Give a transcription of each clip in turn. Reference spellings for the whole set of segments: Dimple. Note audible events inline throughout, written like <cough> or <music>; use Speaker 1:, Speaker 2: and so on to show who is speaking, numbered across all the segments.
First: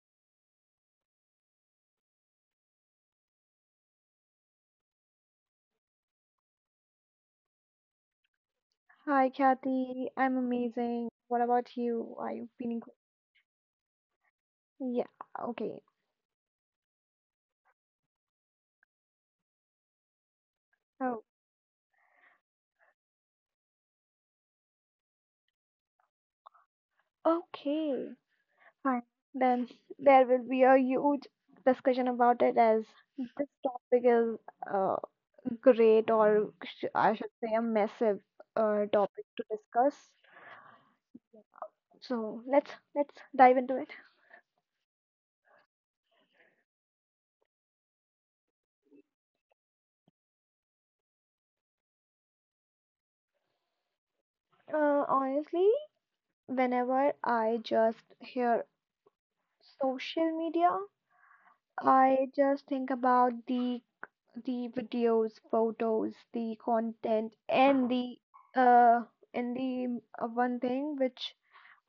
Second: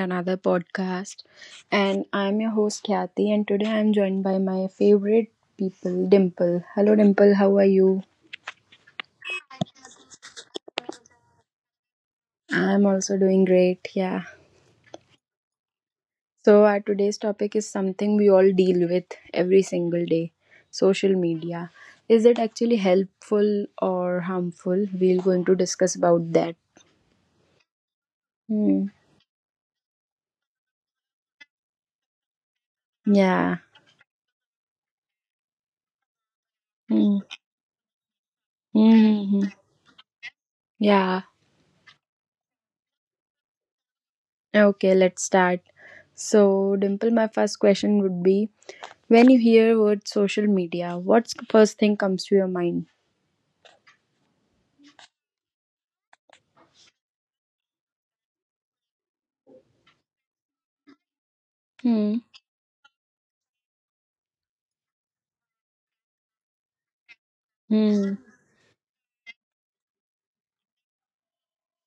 Speaker 1: another podcast. And I'm your host Kathy, and today I'm joined by my favorite people, Dimple. Hello, Dimple, how are you?
Speaker 2: Hi, Kathy. I'm amazing. What about you? Are you feeling
Speaker 1: I'm also doing great, yeah.
Speaker 2: good? Yeah, okay.
Speaker 1: So, our today's topic is something we all deal with every single day social
Speaker 2: Oh,
Speaker 1: media. Is it actually helpful or harmful? We're going to discuss about that.
Speaker 2: okay.
Speaker 1: Hmm.
Speaker 2: Fine. Then there will be a huge discussion about it as this
Speaker 1: Yeah.
Speaker 2: topic is uh, great, or sh I
Speaker 1: Hmm.
Speaker 2: should say, a massive
Speaker 1: Hmm
Speaker 2: topic
Speaker 1: hmm,
Speaker 2: to
Speaker 1: hmm.
Speaker 2: discuss.
Speaker 1: Yeah.
Speaker 2: So let's dive into it.
Speaker 1: Okay, let's start. So, Dimple, my first question would be when you hear word social media, what's the first thing comes to your mind?
Speaker 2: Honestly, whenever I just hear social media,
Speaker 1: Hmm.
Speaker 2: I just think about the videos, photos, the content,
Speaker 1: Hmm.
Speaker 2: uh, and the one thing which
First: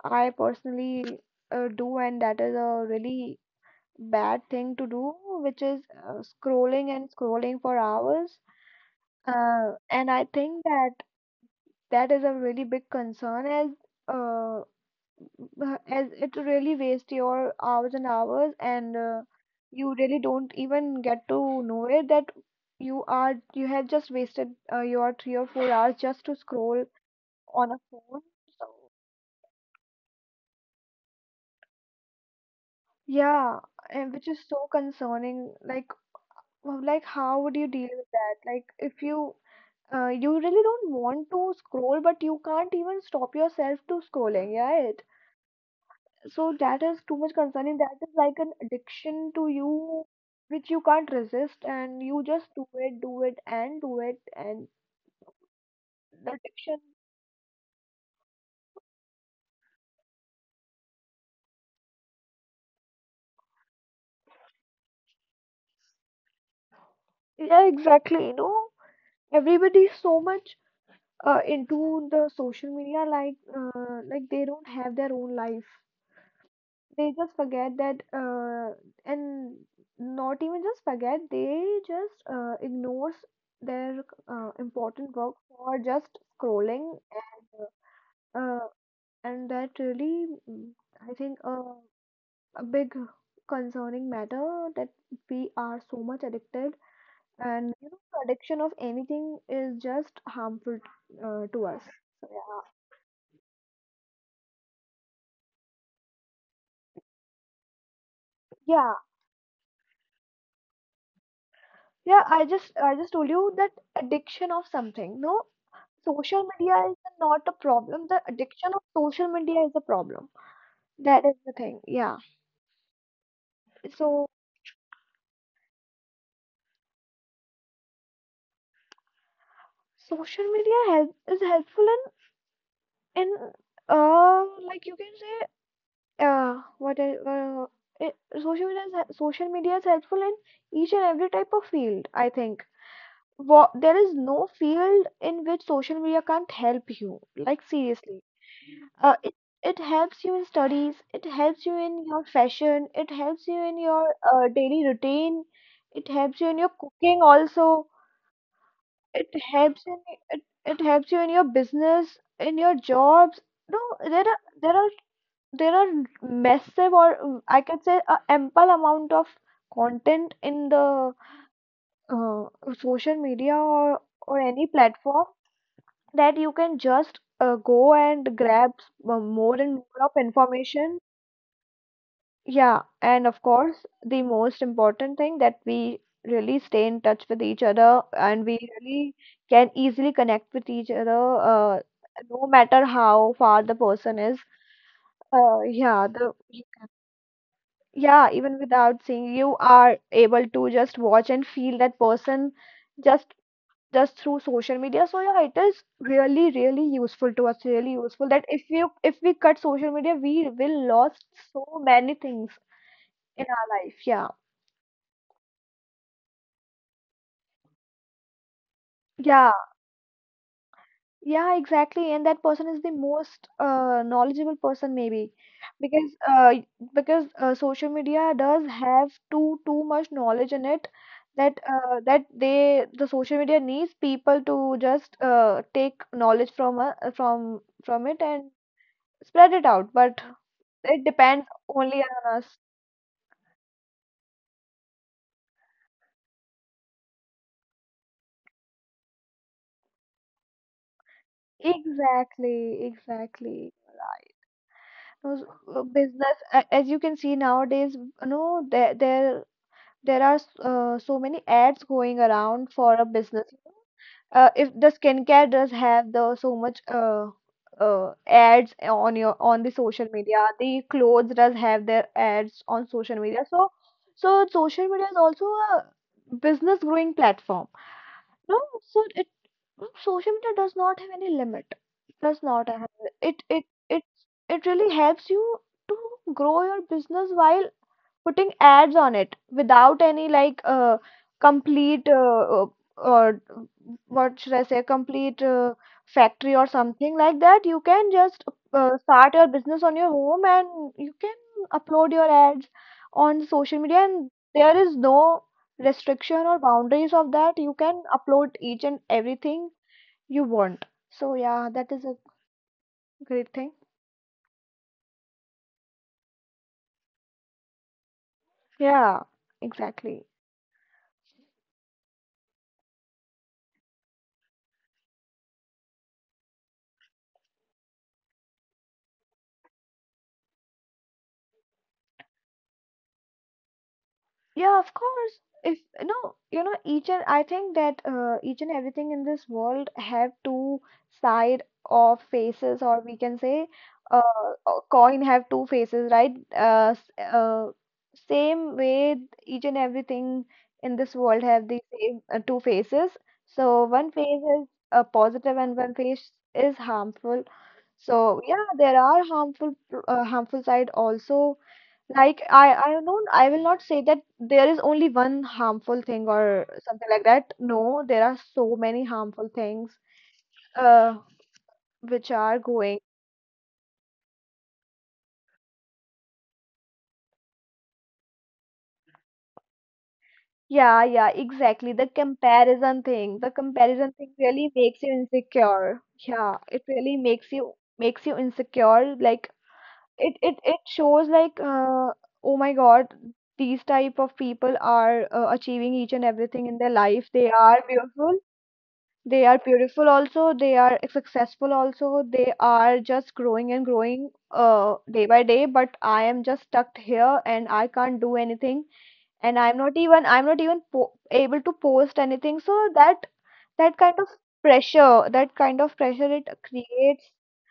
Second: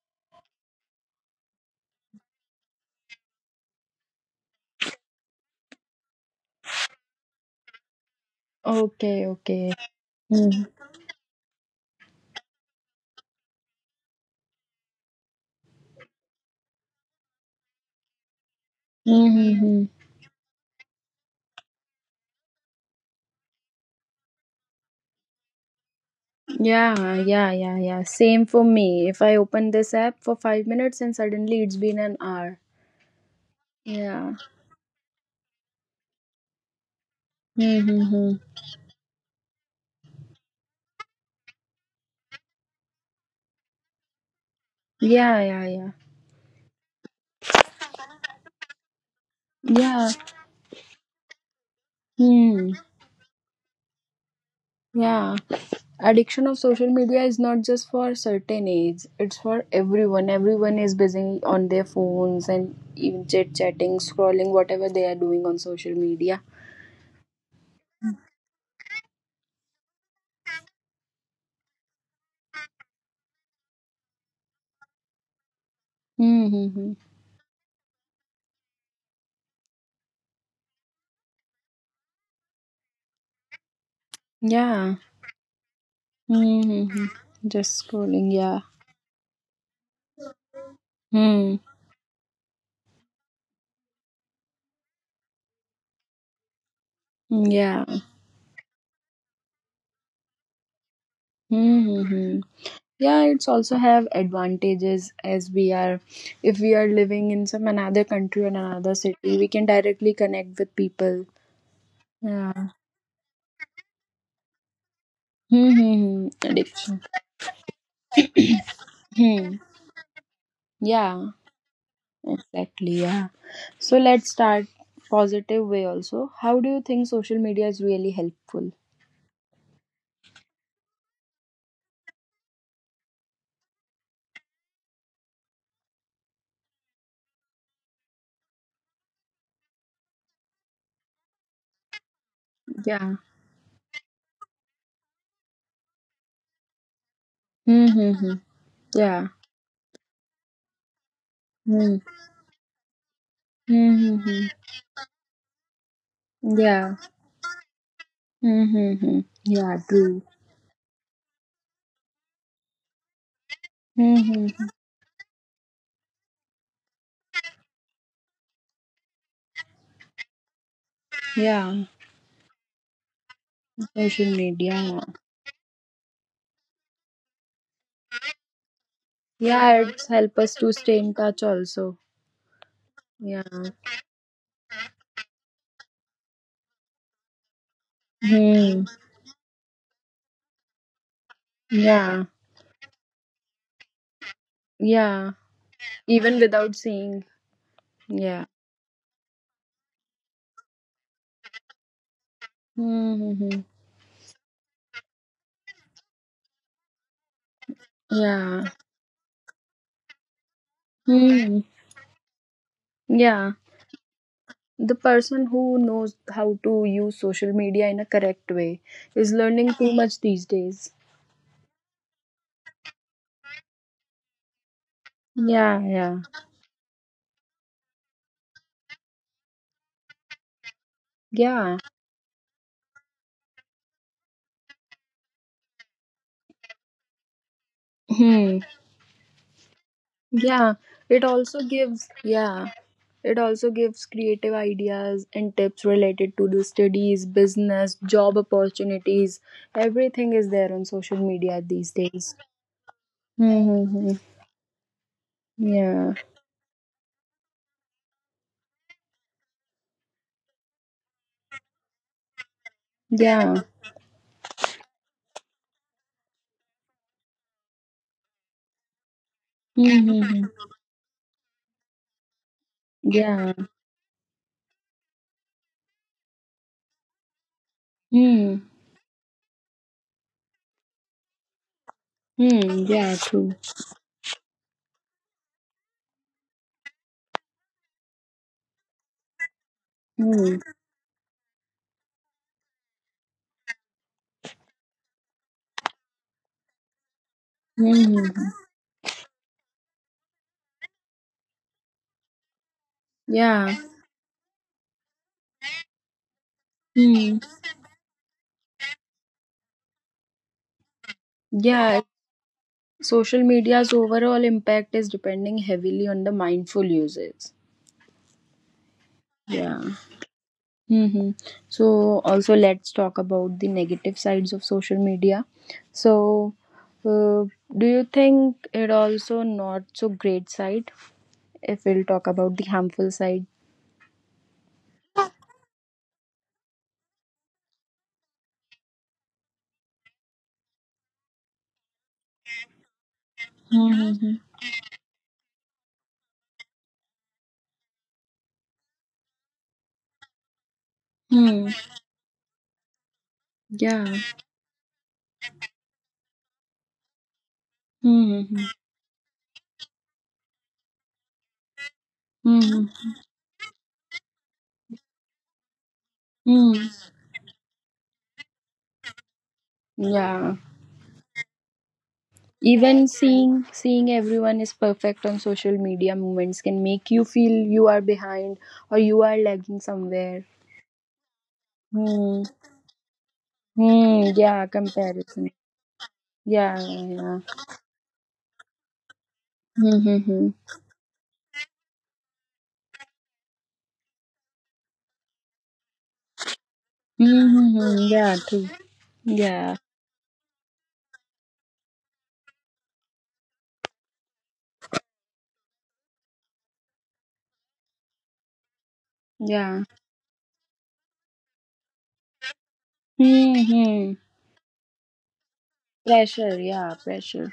Speaker 2: I personally do, and that is a really bad thing to do, which is scrolling and scrolling for hours.
Speaker 1: Okay, okay.
Speaker 2: And I think
Speaker 1: Hmm.
Speaker 2: that is a really big concern uh, as it really waste your hours and hours, and
Speaker 1: Mm-hmm.
Speaker 2: you really don't even get to know it that you have just wasted your 3 or 4 hours just to scroll
Speaker 1: Yeah, yeah,
Speaker 2: on a
Speaker 1: yeah, yeah.
Speaker 2: phone,
Speaker 1: Same for
Speaker 2: so
Speaker 1: me. If I open this app for 5 minutes and suddenly it's been an hour.
Speaker 2: yeah. And which
Speaker 1: Yeah.
Speaker 2: is so concerning, like, well, like, how would you deal with that,
Speaker 1: Mm-hmm.
Speaker 2: like, if you you really don't want to scroll but you can't even stop yourself to scrolling, yeah.
Speaker 1: Yeah, yeah, yeah.
Speaker 2: So that is too much concerning. That is like an addiction to you,
Speaker 1: Yeah.
Speaker 2: which you can't resist, and you just
Speaker 1: Hmm.
Speaker 2: do it, and
Speaker 1: Yeah,
Speaker 2: the
Speaker 1: addiction of
Speaker 2: addiction.
Speaker 1: social media is not just for certain age. It's for everyone. Everyone is busy on their phones and even chit chatting, scrolling, whatever they are doing on social media.
Speaker 2: Yeah, exactly. You know, everybody is so much into the social media, like, like they don't have their own life.
Speaker 1: Mm-hmm.
Speaker 2: They just forget that, and not even just forget, they just ignores their
Speaker 1: Yeah.
Speaker 2: important work for just scrolling.
Speaker 1: Mm-hmm. Just scrolling. Yeah.
Speaker 2: And that really, I think,
Speaker 1: Hmm.
Speaker 2: a big concerning matter that we are so much addicted, and you
Speaker 1: Yeah.
Speaker 2: know, addiction of anything is just harmful to us. So,
Speaker 1: Mm-hmm.
Speaker 2: yeah,
Speaker 1: Yeah, it's also have advantages as we are, if we are living in some another country or
Speaker 2: yeah,
Speaker 1: another city, we can directly connect with people.
Speaker 2: yeah.
Speaker 1: Yeah.
Speaker 2: I just told you that addiction of something. No,
Speaker 1: Mm-hmm.
Speaker 2: social media is
Speaker 1: Addiction.
Speaker 2: not a problem. The addiction of social
Speaker 1: Hmm.
Speaker 2: media is a problem. That is
Speaker 1: Yeah,
Speaker 2: the thing. Yeah.
Speaker 1: exactly. Yeah. So
Speaker 2: So
Speaker 1: let's start positive way also. How do you think social media is really helpful?
Speaker 2: social media help is helpful in like you can say. Yeah, what el- it, social media is helpful in each and every type of field, I think.
Speaker 1: Yeah.
Speaker 2: Wha There is no field in which social media can't help you. Like, seriously,
Speaker 1: Mm-hmm.
Speaker 2: uh,
Speaker 1: Yeah.
Speaker 2: it it helps you in studies, it helps you in your fashion, it helps you in your
Speaker 1: Mm-hmm.
Speaker 2: daily routine, it helps you in your
Speaker 1: Yeah.
Speaker 2: cooking also,
Speaker 1: Mm-hmm.
Speaker 2: it
Speaker 1: Yeah,
Speaker 2: helps in
Speaker 1: true.
Speaker 2: it helps you in your business, in your jobs. No, there are
Speaker 1: Mm-hmm.
Speaker 2: there are there are massive or I can say a ample amount of content in the
Speaker 1: Yeah.
Speaker 2: uh, social media or
Speaker 1: Social
Speaker 2: any
Speaker 1: media.
Speaker 2: platform that you can just go and grab more and
Speaker 1: Yeah,
Speaker 2: more
Speaker 1: it's
Speaker 2: of
Speaker 1: help us to
Speaker 2: information.
Speaker 1: stay in touch also.
Speaker 2: Yeah, and of
Speaker 1: Yeah.
Speaker 2: course, the most important thing that we really stay in touch with each other and we
Speaker 1: Hmm.
Speaker 2: really can easily connect with each other,
Speaker 1: Yeah.
Speaker 2: no matter how far the person is.
Speaker 1: Yeah.
Speaker 2: Uh, yeah, the
Speaker 1: Even without seeing.
Speaker 2: Yeah,
Speaker 1: Yeah.
Speaker 2: even without seeing, you are able to just watch and feel that person just
Speaker 1: Mm-hmm.
Speaker 2: just through social media. So yeah, it is really, really useful to us, really useful that
Speaker 1: Yeah.
Speaker 2: if we cut social media, we will lost
Speaker 1: Hmm.
Speaker 2: so many things in
Speaker 1: Yeah.
Speaker 2: our life. Yeah.
Speaker 1: The person who knows how to use social media in a correct way is
Speaker 2: Yeah.
Speaker 1: learning too much these days.
Speaker 2: Yeah, exactly. And that person is the most knowledgeable person maybe
Speaker 1: Yeah, yeah.
Speaker 2: because uh, because social media does have too much knowledge in it that
Speaker 1: Yeah.
Speaker 2: the social media needs people to just take knowledge from from it and
Speaker 1: Hmm.
Speaker 2: spread it out. But
Speaker 1: Yeah,
Speaker 2: it
Speaker 1: it
Speaker 2: depends
Speaker 1: also
Speaker 2: only
Speaker 1: gives,
Speaker 2: on us.
Speaker 1: yeah, it also gives creative ideas and tips related to the studies, business, job opportunities. Everything is there on social media these days.
Speaker 2: Exactly, exactly.
Speaker 1: Mm-hmm.
Speaker 2: Those,
Speaker 1: Yeah,
Speaker 2: business, as you can see nowadays, you know, there are so many ads going around for a business.
Speaker 1: yeah.
Speaker 2: If the skincare does have the so much ads on your on the social
Speaker 1: Mm-hmm.
Speaker 2: media, the clothes does have their ads on social media.
Speaker 1: Yeah.
Speaker 2: So, so social media is also a business growing platform. No,
Speaker 1: Hmm.
Speaker 2: so it no, social media does not have any limit. Does not
Speaker 1: Hmm,
Speaker 2: have
Speaker 1: yeah,
Speaker 2: it
Speaker 1: true.
Speaker 2: it it it really helps you to grow your business while putting ads on it without any, like,
Speaker 1: Hmm.
Speaker 2: complete or what should I say, complete, factory or something like that. You can just
Speaker 1: Hmm hmm.
Speaker 2: start your business on your home and you can upload your ads on social media, and
Speaker 1: Yeah.
Speaker 2: there is no restriction or boundaries of that. You can
Speaker 1: Hmm.
Speaker 2: upload each and everything you want, so yeah, that is a
Speaker 1: Yeah.
Speaker 2: great thing.
Speaker 1: Social media's overall impact is depending heavily on the mindful usage.
Speaker 2: Yeah, exactly.
Speaker 1: Yeah. Mm-hmm. So also let's talk about the negative sides of social media. So, uh, do you think it also not so great side? If we'll talk about the harmful side.
Speaker 2: Yeah, of course. If no, you know, each and I think that each and everything in this world have two side of faces, or we can say, uh,
Speaker 1: Mm-hmm.
Speaker 2: a coin have two faces, right? Same way, each and everything in this world have
Speaker 1: Hmm.
Speaker 2: the same two faces. So one
Speaker 1: Yeah.
Speaker 2: face is positive, and one face is harmful. So yeah,
Speaker 1: Mm-hmm.
Speaker 2: there are harmful side also. Like, I
Speaker 1: Mm-hmm.
Speaker 2: don't, I will not say that there is only one harmful thing or
Speaker 1: Hmm.
Speaker 2: something like that. No, there are so many harmful things
Speaker 1: Yeah.
Speaker 2: uh which are going.
Speaker 1: Even seeing everyone is perfect on social media moments can make you feel you are behind or you are lagging somewhere.
Speaker 2: Yeah, yeah, exactly. The
Speaker 1: Hmm.
Speaker 2: comparison thing. The comparison
Speaker 1: Hmm.
Speaker 2: thing
Speaker 1: Yeah.
Speaker 2: really makes you
Speaker 1: Comparison.
Speaker 2: insecure. Yeah,
Speaker 1: Yeah.
Speaker 2: it
Speaker 1: Yeah.
Speaker 2: really
Speaker 1: Yeah.
Speaker 2: makes you insecure. Like,
Speaker 1: Hmm. Hmm.
Speaker 2: it
Speaker 1: Hmm.
Speaker 2: it it shows like, oh my God, these type of people are achieving each and everything in their life.
Speaker 1: Hmm,
Speaker 2: They
Speaker 1: hmm,
Speaker 2: are
Speaker 1: hmm. Yeah.
Speaker 2: beautiful.
Speaker 1: True.
Speaker 2: They are
Speaker 1: Yeah.
Speaker 2: beautiful also, they are successful also, they are just growing and growing day by day, but I am just stuck here and I can't do anything, and
Speaker 1: Yeah.
Speaker 2: I'm not even po able to post anything. So that,
Speaker 1: Hmm.
Speaker 2: that kind of
Speaker 1: Hmm.
Speaker 2: pressure, that kind of pressure it
Speaker 1: Pressure. Yeah.
Speaker 2: creates,
Speaker 1: Pressure.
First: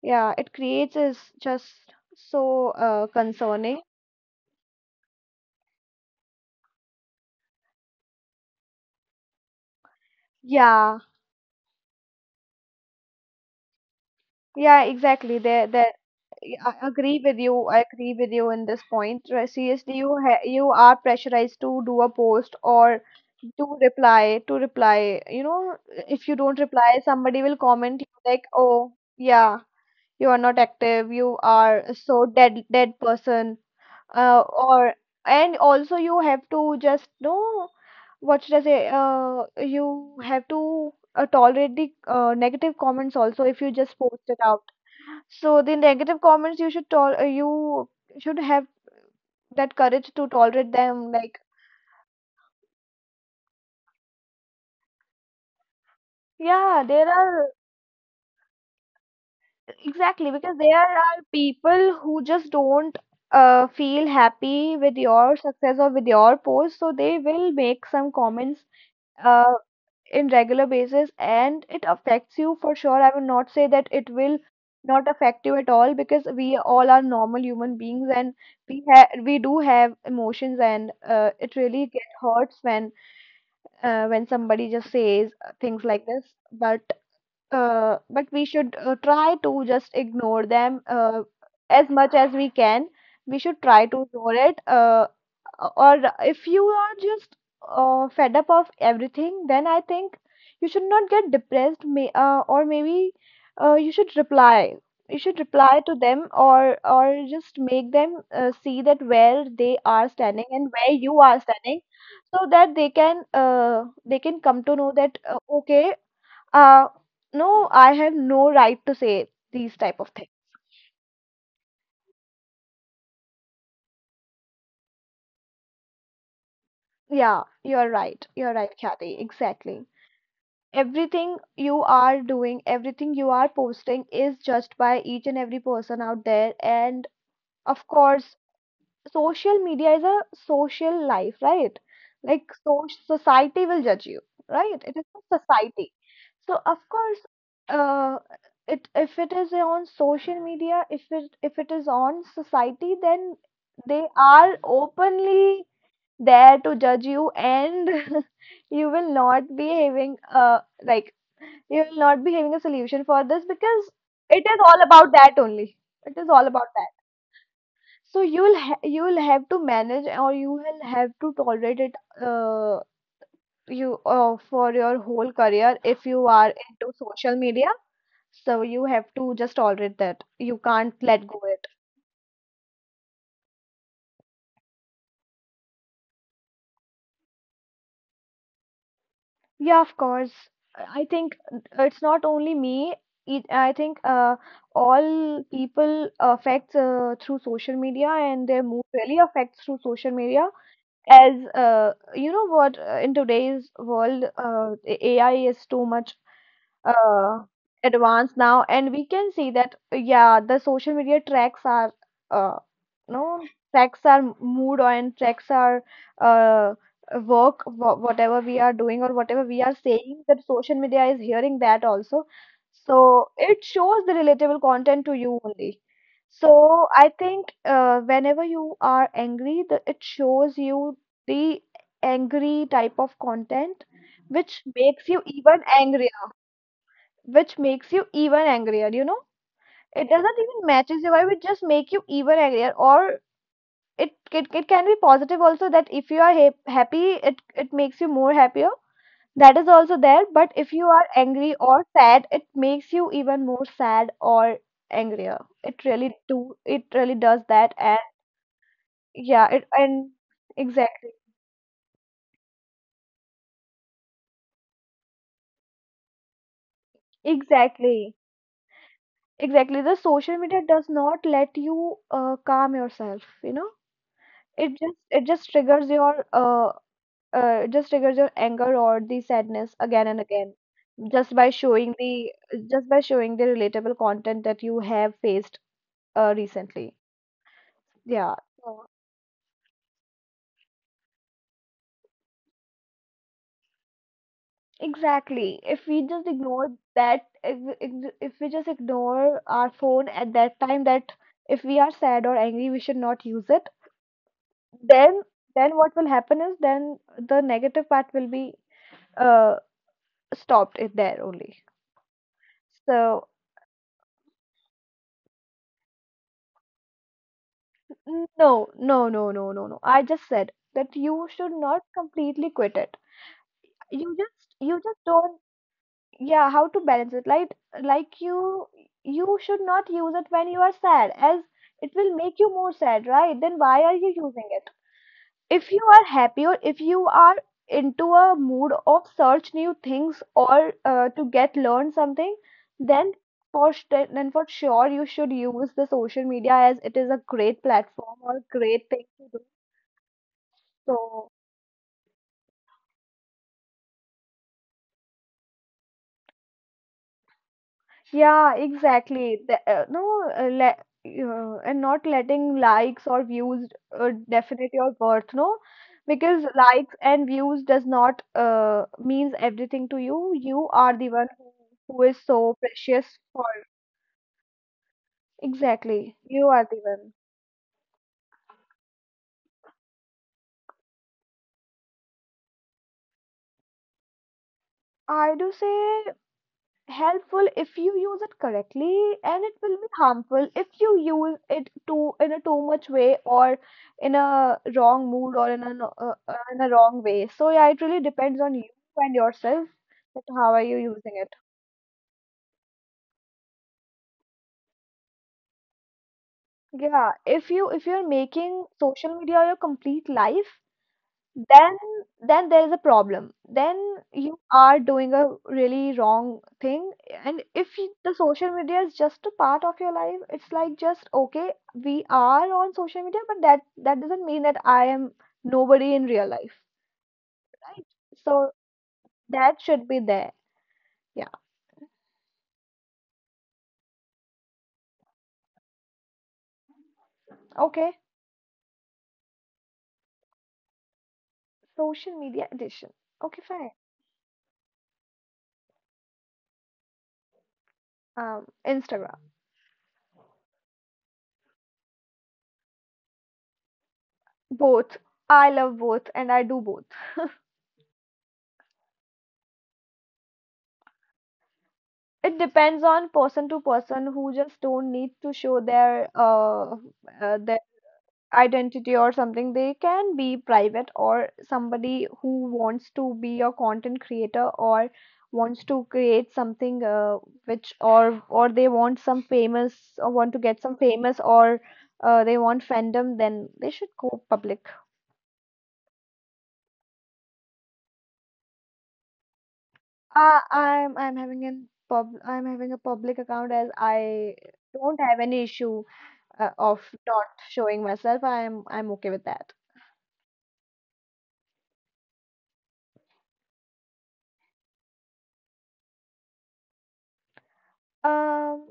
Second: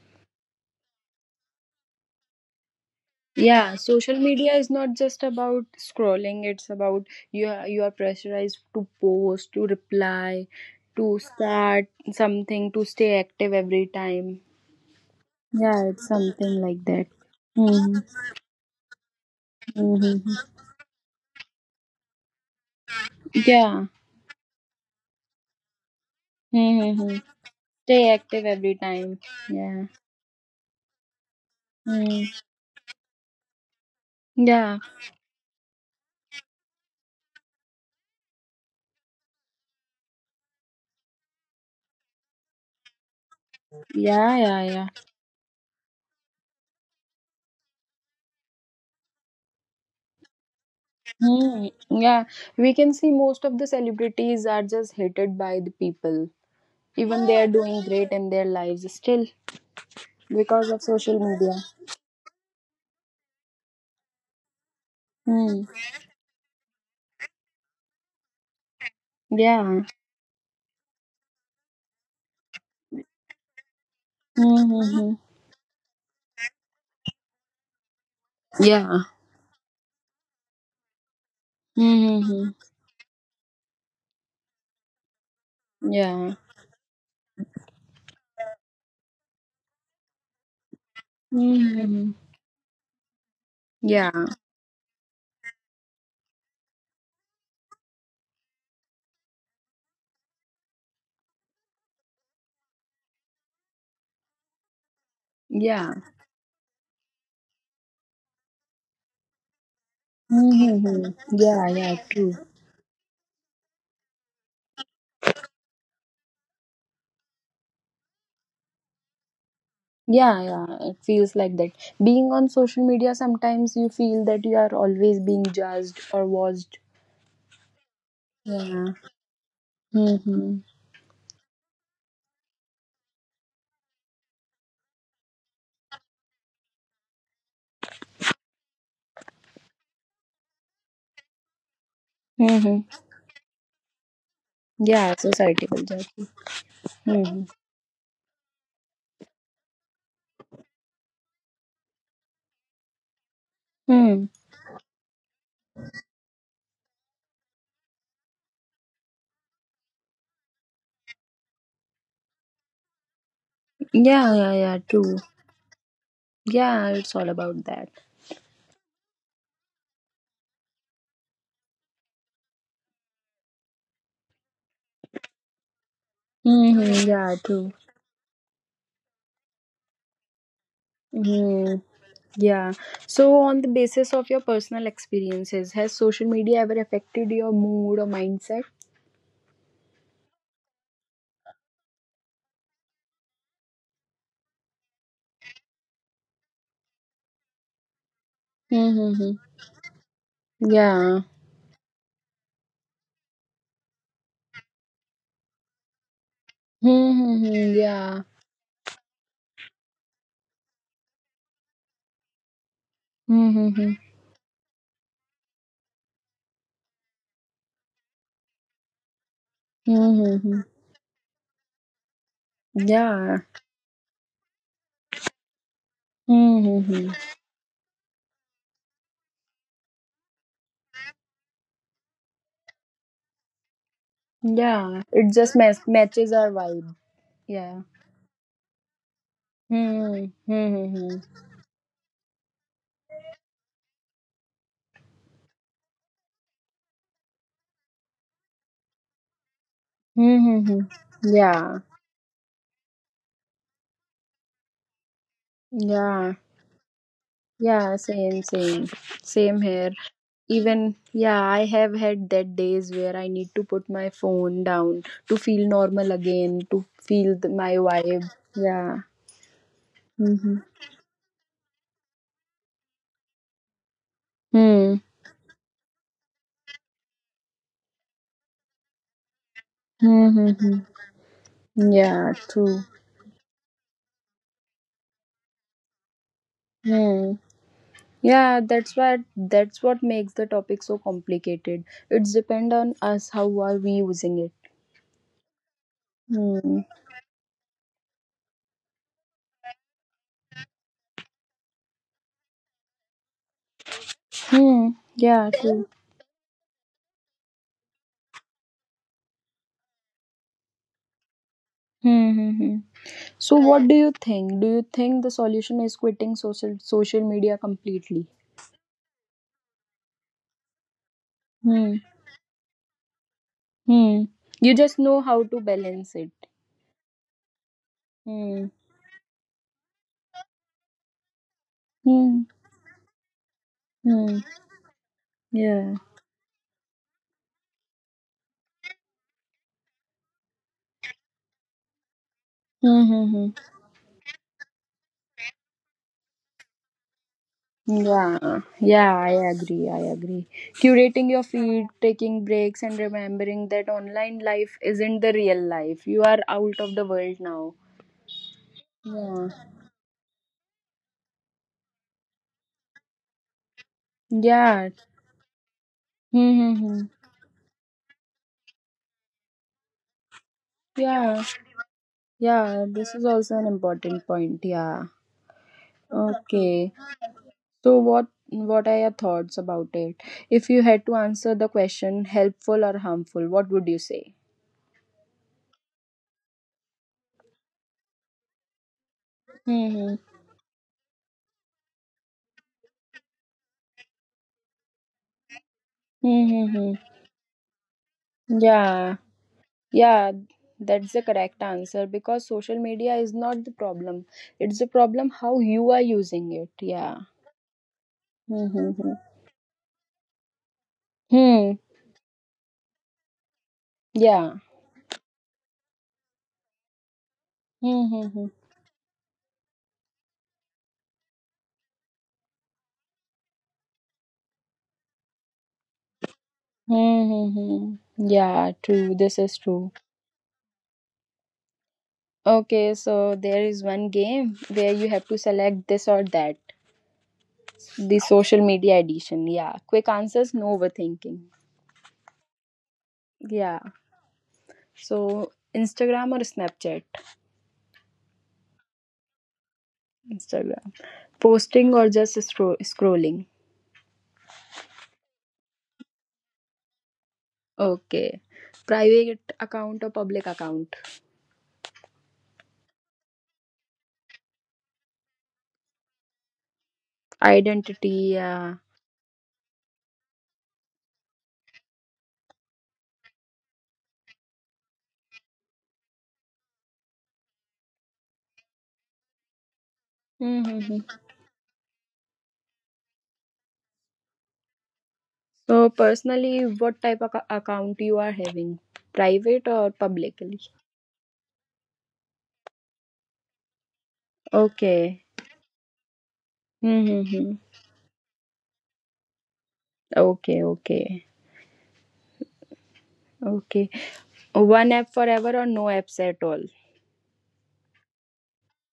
Speaker 2: yeah, it creates, is just so
Speaker 1: Yeah,
Speaker 2: concerning.
Speaker 1: social media is not just about scrolling, it's about you are pressurized to post, to reply,
Speaker 2: Yeah,
Speaker 1: to start something, to stay active every time.
Speaker 2: yeah, exactly. There,
Speaker 1: Yeah,
Speaker 2: there
Speaker 1: it's something
Speaker 2: Yeah,
Speaker 1: like
Speaker 2: I
Speaker 1: that.
Speaker 2: agree with you. I
Speaker 1: Hmm.
Speaker 2: agree with you in this point. Seriously,
Speaker 1: Hmm.
Speaker 2: you are pressurized to do a post or to
Speaker 1: Yeah.
Speaker 2: reply, to reply. You know, if you don't reply,
Speaker 1: Hmm.
Speaker 2: somebody will
Speaker 1: Stay
Speaker 2: comment
Speaker 1: active
Speaker 2: you like,
Speaker 1: every
Speaker 2: "Oh,
Speaker 1: time.
Speaker 2: yeah,
Speaker 1: Yeah.
Speaker 2: you are not active. You are
Speaker 1: Mm.
Speaker 2: so dead, dead person." Uh,
Speaker 1: Yeah,
Speaker 2: or and also you have to just know, what should I say? You have to tolerate the negative comments also if you just
Speaker 1: yeah,
Speaker 2: post it
Speaker 1: yeah,
Speaker 2: out.
Speaker 1: yeah.
Speaker 2: So the negative comments you should tol you should have that courage to tolerate them. Like,
Speaker 1: Hmm. Yeah, we can see most of the celebrities are just hated by the people.
Speaker 2: yeah,
Speaker 1: Even
Speaker 2: there
Speaker 1: they are
Speaker 2: are
Speaker 1: doing great in their lives, still
Speaker 2: exactly,
Speaker 1: because
Speaker 2: because
Speaker 1: of
Speaker 2: there
Speaker 1: social
Speaker 2: are
Speaker 1: media.
Speaker 2: people who just don't feel happy with your
Speaker 1: Mm.
Speaker 2: success or with your post, so they will make some comments uh,
Speaker 1: Yeah.
Speaker 2: in regular basis, and it affects you for sure. I will not say that it will
Speaker 1: Mm-hmm.
Speaker 2: not affect you at all, because we all are normal human beings and
Speaker 1: Yeah.
Speaker 2: we do have emotions, and it really get
Speaker 1: Mm-hmm.
Speaker 2: hurts when somebody just says things like
Speaker 1: Yeah.
Speaker 2: this, but but we should try to just ignore them
Speaker 1: Mm-hmm.
Speaker 2: as much as we can. We should try
Speaker 1: Yeah.
Speaker 2: to ignore it, or if you are just fed up of everything, then I think you should not get depressed, or maybe you should reply. You should
Speaker 1: Yeah.
Speaker 2: reply to them, or just make them see that where they are standing and
Speaker 1: Mm-hmm.
Speaker 2: where you are
Speaker 1: Yeah. Yeah.
Speaker 2: standing,
Speaker 1: True.
Speaker 2: so that they can come to know that, okay, uh, no, I have no right to say these type of
Speaker 1: Yeah.
Speaker 2: things.
Speaker 1: Yeah. It feels like that. Being on social media, sometimes you feel that you are always being judged or watched.
Speaker 2: Yeah, you're right. You're
Speaker 1: Yeah.
Speaker 2: right, Kathy. Exactly.
Speaker 1: Mm-hmm.
Speaker 2: Everything you are doing, everything you are posting is judged by each and every person out there. And of course, social media is a social life, right? Like,
Speaker 1: Mm-hmm.
Speaker 2: so society will judge you, right?
Speaker 1: Yeah.
Speaker 2: It is a
Speaker 1: Society will judge.
Speaker 2: society. So of
Speaker 1: Mm-hmm.
Speaker 2: course, uh, it, if it is on social media, if it is on society, then
Speaker 1: Mm.
Speaker 2: they are openly there to judge you, and <laughs> you will not be having, like, you will not be having a solution for this, because
Speaker 1: Yeah. Yeah.
Speaker 2: it
Speaker 1: Yeah.
Speaker 2: is all
Speaker 1: True.
Speaker 2: about that only. It is all
Speaker 1: Yeah.
Speaker 2: about
Speaker 1: It's
Speaker 2: that.
Speaker 1: all about that.
Speaker 2: So you will you will have to manage, or you will have to tolerate it, uh, you for your whole career if you are
Speaker 1: Mm-hmm.
Speaker 2: into
Speaker 1: Yeah.
Speaker 2: social
Speaker 1: True.
Speaker 2: media. So you have to just tolerate that. You can't let go.
Speaker 1: Mm-hmm. Yeah. So, on the basis of your personal experiences, has social media ever affected your mood or mindset?
Speaker 2: Yeah, of course. I think it's not only me. I think all people affects through social media, and their mood
Speaker 1: Mm-hmm.
Speaker 2: really affects through social media.
Speaker 1: Yeah.
Speaker 2: As you know, what in today's world, AI is too much uh,
Speaker 1: Mm-hmm. Yeah.
Speaker 2: advanced now, and we can see that, yeah, the social media tracks are uh, no
Speaker 1: Mm-hmm.
Speaker 2: tracks our mood and tracks our uh, work, whatever we are doing or whatever we are saying.
Speaker 1: Mm-hmm.
Speaker 2: That social media is hearing that also,
Speaker 1: Yeah.
Speaker 2: so it shows the relatable content to you only. So
Speaker 1: Mm-hmm.
Speaker 2: I think whenever you are angry, it shows you the angry type of content which
Speaker 1: Yeah.
Speaker 2: makes
Speaker 1: It
Speaker 2: you
Speaker 1: just
Speaker 2: even angrier,
Speaker 1: matches our vibe.
Speaker 2: which
Speaker 1: Yeah.
Speaker 2: makes you even angrier you know It
Speaker 1: Mm-hmm.
Speaker 2: doesn't even
Speaker 1: Mm-hmm.
Speaker 2: matches your vibe, it just make you even angrier, or it can be positive also that if you are happy, it makes you more happier. That is also there, but if
Speaker 1: Mm-hmm.
Speaker 2: you are angry
Speaker 1: Yeah.
Speaker 2: or sad it makes you even more sad or angrier. It really
Speaker 1: Yeah.
Speaker 2: do, it really does that.
Speaker 1: Yeah.
Speaker 2: And
Speaker 1: Same. Same.
Speaker 2: yeah,
Speaker 1: Same
Speaker 2: it
Speaker 1: here.
Speaker 2: and
Speaker 1: Even,
Speaker 2: exactly,
Speaker 1: yeah, I have had that days where I need to put my phone down to feel normal again, to feel the, my
Speaker 2: exactly,
Speaker 1: vibe. Yeah.
Speaker 2: exactly, the social
Speaker 1: Mm-hmm.
Speaker 2: media does not let you calm yourself. it
Speaker 1: Hmm.
Speaker 2: just it just triggers your just triggers your anger or the sadness again and again,
Speaker 1: Mm-hmm.
Speaker 2: just by showing
Speaker 1: Yeah,
Speaker 2: the
Speaker 1: true.
Speaker 2: just by showing the relatable content that you have faced recently.
Speaker 1: Hmm.
Speaker 2: Yeah,
Speaker 1: Yeah, that's
Speaker 2: so
Speaker 1: what that's what makes the topic so complicated. It's depend on us how are we using it.
Speaker 2: exactly, if we just
Speaker 1: Hmm.
Speaker 2: ignore that, if we just ignore our phone at that time, that if we are sad or angry we should not use it.
Speaker 1: Hmm.
Speaker 2: then
Speaker 1: Yeah, true.
Speaker 2: then what will happen is, then the negative part will be uh, stopped it there only.
Speaker 1: Hmm. Hmm hmm.
Speaker 2: So
Speaker 1: So, what do you think? Do you think the solution is quitting social media completely?
Speaker 2: no, no, no, no, no, no. I just said that you should
Speaker 1: Hmm.
Speaker 2: not completely quit it.
Speaker 1: Hmm. You just
Speaker 2: You
Speaker 1: know
Speaker 2: just
Speaker 1: how to
Speaker 2: don't,
Speaker 1: balance it.
Speaker 2: yeah, how to balance it. Like
Speaker 1: Hmm.
Speaker 2: you, you should not use it when you are sad, as it will
Speaker 1: Hmm.
Speaker 2: make you more sad, right? Then why are you
Speaker 1: Hmm.
Speaker 2: using it? If
Speaker 1: Yeah.
Speaker 2: you are happy, or if you are into a mood of search new things, or to get learn something, then
Speaker 1: Mm-hmm.
Speaker 2: for st then for sure you should use the social media, as it is a great platform
Speaker 1: Yeah.
Speaker 2: or great
Speaker 1: Yeah,
Speaker 2: thing
Speaker 1: I
Speaker 2: to do.
Speaker 1: agree. I agree. Curating your
Speaker 2: So,
Speaker 1: feed, taking breaks, and remembering that online life isn't the real life. You are out of the world now.
Speaker 2: yeah,
Speaker 1: Yeah.
Speaker 2: exactly. The, no, le And not letting likes or views
Speaker 1: Yeah.
Speaker 2: definite your worth, no? Because
Speaker 1: Mm-hmm.
Speaker 2: likes and views does not means everything to you. You are the
Speaker 1: Yeah.
Speaker 2: one who is so
Speaker 1: Yeah. This is
Speaker 2: precious
Speaker 1: also an
Speaker 2: for.
Speaker 1: important point. Yeah.
Speaker 2: Exactly. You are
Speaker 1: Okay.
Speaker 2: the one.
Speaker 1: So what are your thoughts about it? If you had to answer the question helpful or harmful, what would you say?
Speaker 2: I do say helpful if you use it correctly, and it will be
Speaker 1: Mm-hmm.
Speaker 2: harmful if you use it too, in a too much way, or in a wrong mood, or in a in a
Speaker 1: Mm-hmm.
Speaker 2: wrong way. So yeah, it really depends on you
Speaker 1: Yeah.
Speaker 2: and yourself,
Speaker 1: Yeah,
Speaker 2: that how are you
Speaker 1: that's the
Speaker 2: using it.
Speaker 1: correct answer because social media is not the problem. It's the problem how you are using it. Yeah.
Speaker 2: Yeah, if you're making
Speaker 1: Mm-hmm.
Speaker 2: social media your complete life,
Speaker 1: Hmm.
Speaker 2: then then there is a problem. Then you
Speaker 1: Yeah.
Speaker 2: are doing a really wrong thing. And if you- the
Speaker 1: Mm-hmm.
Speaker 2: social media is just a part of your life, it's like just okay, we are on social media, but that doesn't mean that I am nobody in real life, right?
Speaker 1: Mm-hmm. Yeah,
Speaker 2: So
Speaker 1: true. This is
Speaker 2: that
Speaker 1: true.
Speaker 2: should be there. Yeah.
Speaker 1: Okay, so there is one game where you have to select this or that.
Speaker 2: Okay,
Speaker 1: The social media edition. Yeah. Quick answers, no overthinking.
Speaker 2: social media edition. Okay,
Speaker 1: Yeah.
Speaker 2: fine.
Speaker 1: So, Instagram or Snapchat?
Speaker 2: um Instagram.
Speaker 1: Instagram. Posting or just scrolling?
Speaker 2: Both, I love both and I do both.
Speaker 1: Okay. Private account or public account?
Speaker 2: It depends on person to person. Who just don't need to show their
Speaker 1: Identity. Yeah.
Speaker 2: identity or something, they can be private. Or somebody who wants to be a content creator, or wants to create something, which, or they want some famous, or want to get some
Speaker 1: Mm-hmm.
Speaker 2: famous, or they want fandom, then they should go public.
Speaker 1: So, personally, what type of account you are having? Private or publicly?
Speaker 2: I'm having a public account, as I don't
Speaker 1: Okay.
Speaker 2: have any issue of not
Speaker 1: Mm-hmm.
Speaker 2: showing myself, I'm okay with that.
Speaker 1: Okay, okay, okay. One app forever or no apps at all?
Speaker 2: Um,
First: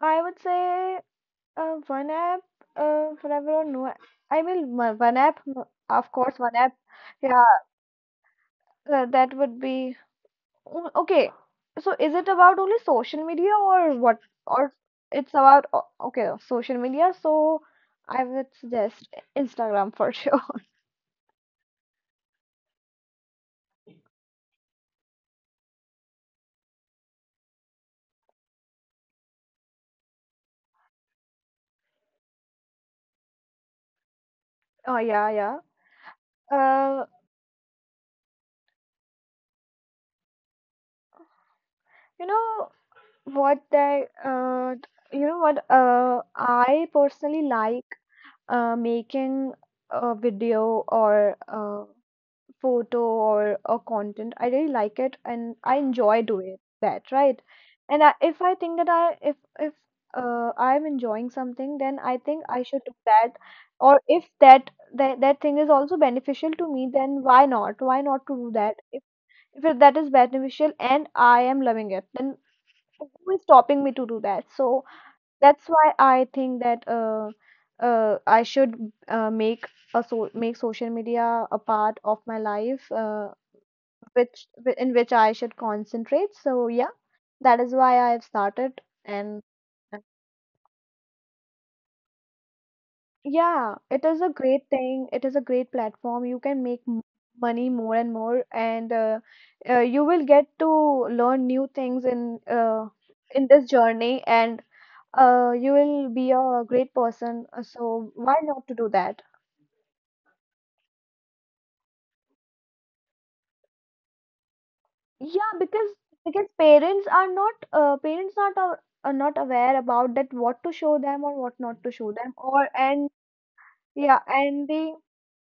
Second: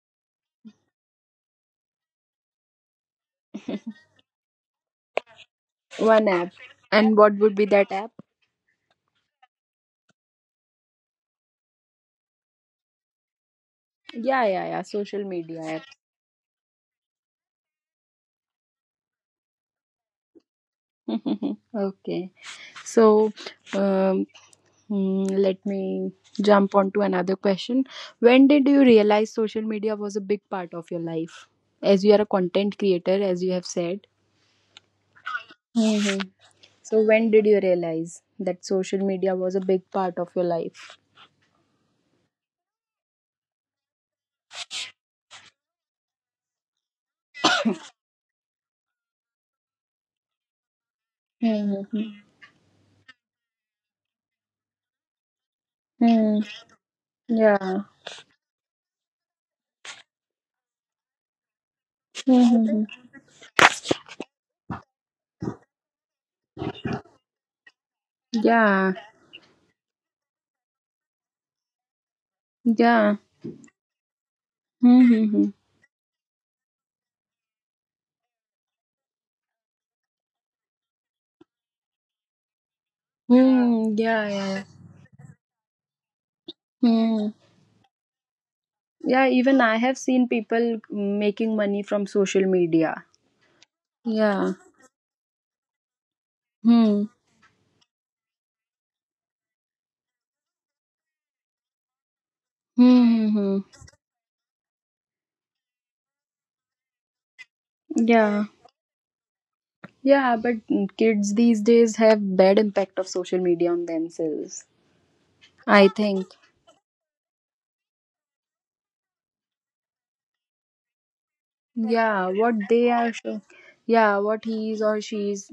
Speaker 2: I would say one app forever or no app. One app, of
Speaker 1: One
Speaker 2: course,
Speaker 1: app.
Speaker 2: one app.
Speaker 1: And what
Speaker 2: Yeah,
Speaker 1: would be that app?
Speaker 2: that would be, mm, okay. So, is it about only social media or what?
Speaker 1: Yeah, yeah,
Speaker 2: Or
Speaker 1: yeah. Social
Speaker 2: it's
Speaker 1: media
Speaker 2: about
Speaker 1: app.
Speaker 2: o- okay, social media. So, I would suggest Instagram for sure.
Speaker 1: <laughs> okay. So, um, let me jump on to another question. When did you realize social media was a big part of your life? As you are a content creator, as you have said.
Speaker 2: <laughs> Oh yeah, yeah.
Speaker 1: Hmm. So,
Speaker 2: Uh,
Speaker 1: when did you realize that social media was a big part of your life?
Speaker 2: you know, What that you know what I personally like making a video, or a
Speaker 1: Mm-hmm.
Speaker 2: photo, or a content. I really like it and I enjoy
Speaker 1: Mm,
Speaker 2: doing that, right?
Speaker 1: yeah.
Speaker 2: And I, if I think that I if I'm enjoying something, then I think I
Speaker 1: Hmm.
Speaker 2: should do that. Or if that thing is also beneficial to me, then why not? Why not to do that?
Speaker 1: Yeah.
Speaker 2: If that is beneficial and I am loving it, then
Speaker 1: Yeah.
Speaker 2: who is stopping me to do that? So
Speaker 1: Hmm.
Speaker 2: that's why I think that I should make social media a part of my life,
Speaker 1: Hmm. Yeah.
Speaker 2: which
Speaker 1: Yeah.
Speaker 2: in which I should concentrate. So yeah,
Speaker 1: Mm.
Speaker 2: that is why I have started.
Speaker 1: Yeah,
Speaker 2: and
Speaker 1: even I have
Speaker 2: and
Speaker 1: seen people making money from social media.
Speaker 2: yeah, it is a
Speaker 1: Yeah.
Speaker 2: great thing. It is a great platform. You can make
Speaker 1: Hmm.
Speaker 2: money more and more, and you will get to learn new things
Speaker 1: Hmm. Hmm,
Speaker 2: in this
Speaker 1: hmm.
Speaker 2: journey, and you will be a great person. So why
Speaker 1: Yeah.
Speaker 2: not to do that?
Speaker 1: Yeah, but kids these days have bad impact of social media on themselves.
Speaker 2: Yeah,
Speaker 1: I
Speaker 2: because
Speaker 1: think.
Speaker 2: parents are not, parents not are, are not aware about that, what to show them or what not to show
Speaker 1: Yeah,
Speaker 2: them.
Speaker 1: what
Speaker 2: Or
Speaker 1: they
Speaker 2: and
Speaker 1: are show-.
Speaker 2: Yeah,
Speaker 1: Yeah, what
Speaker 2: and
Speaker 1: he is
Speaker 2: they,
Speaker 1: or she is.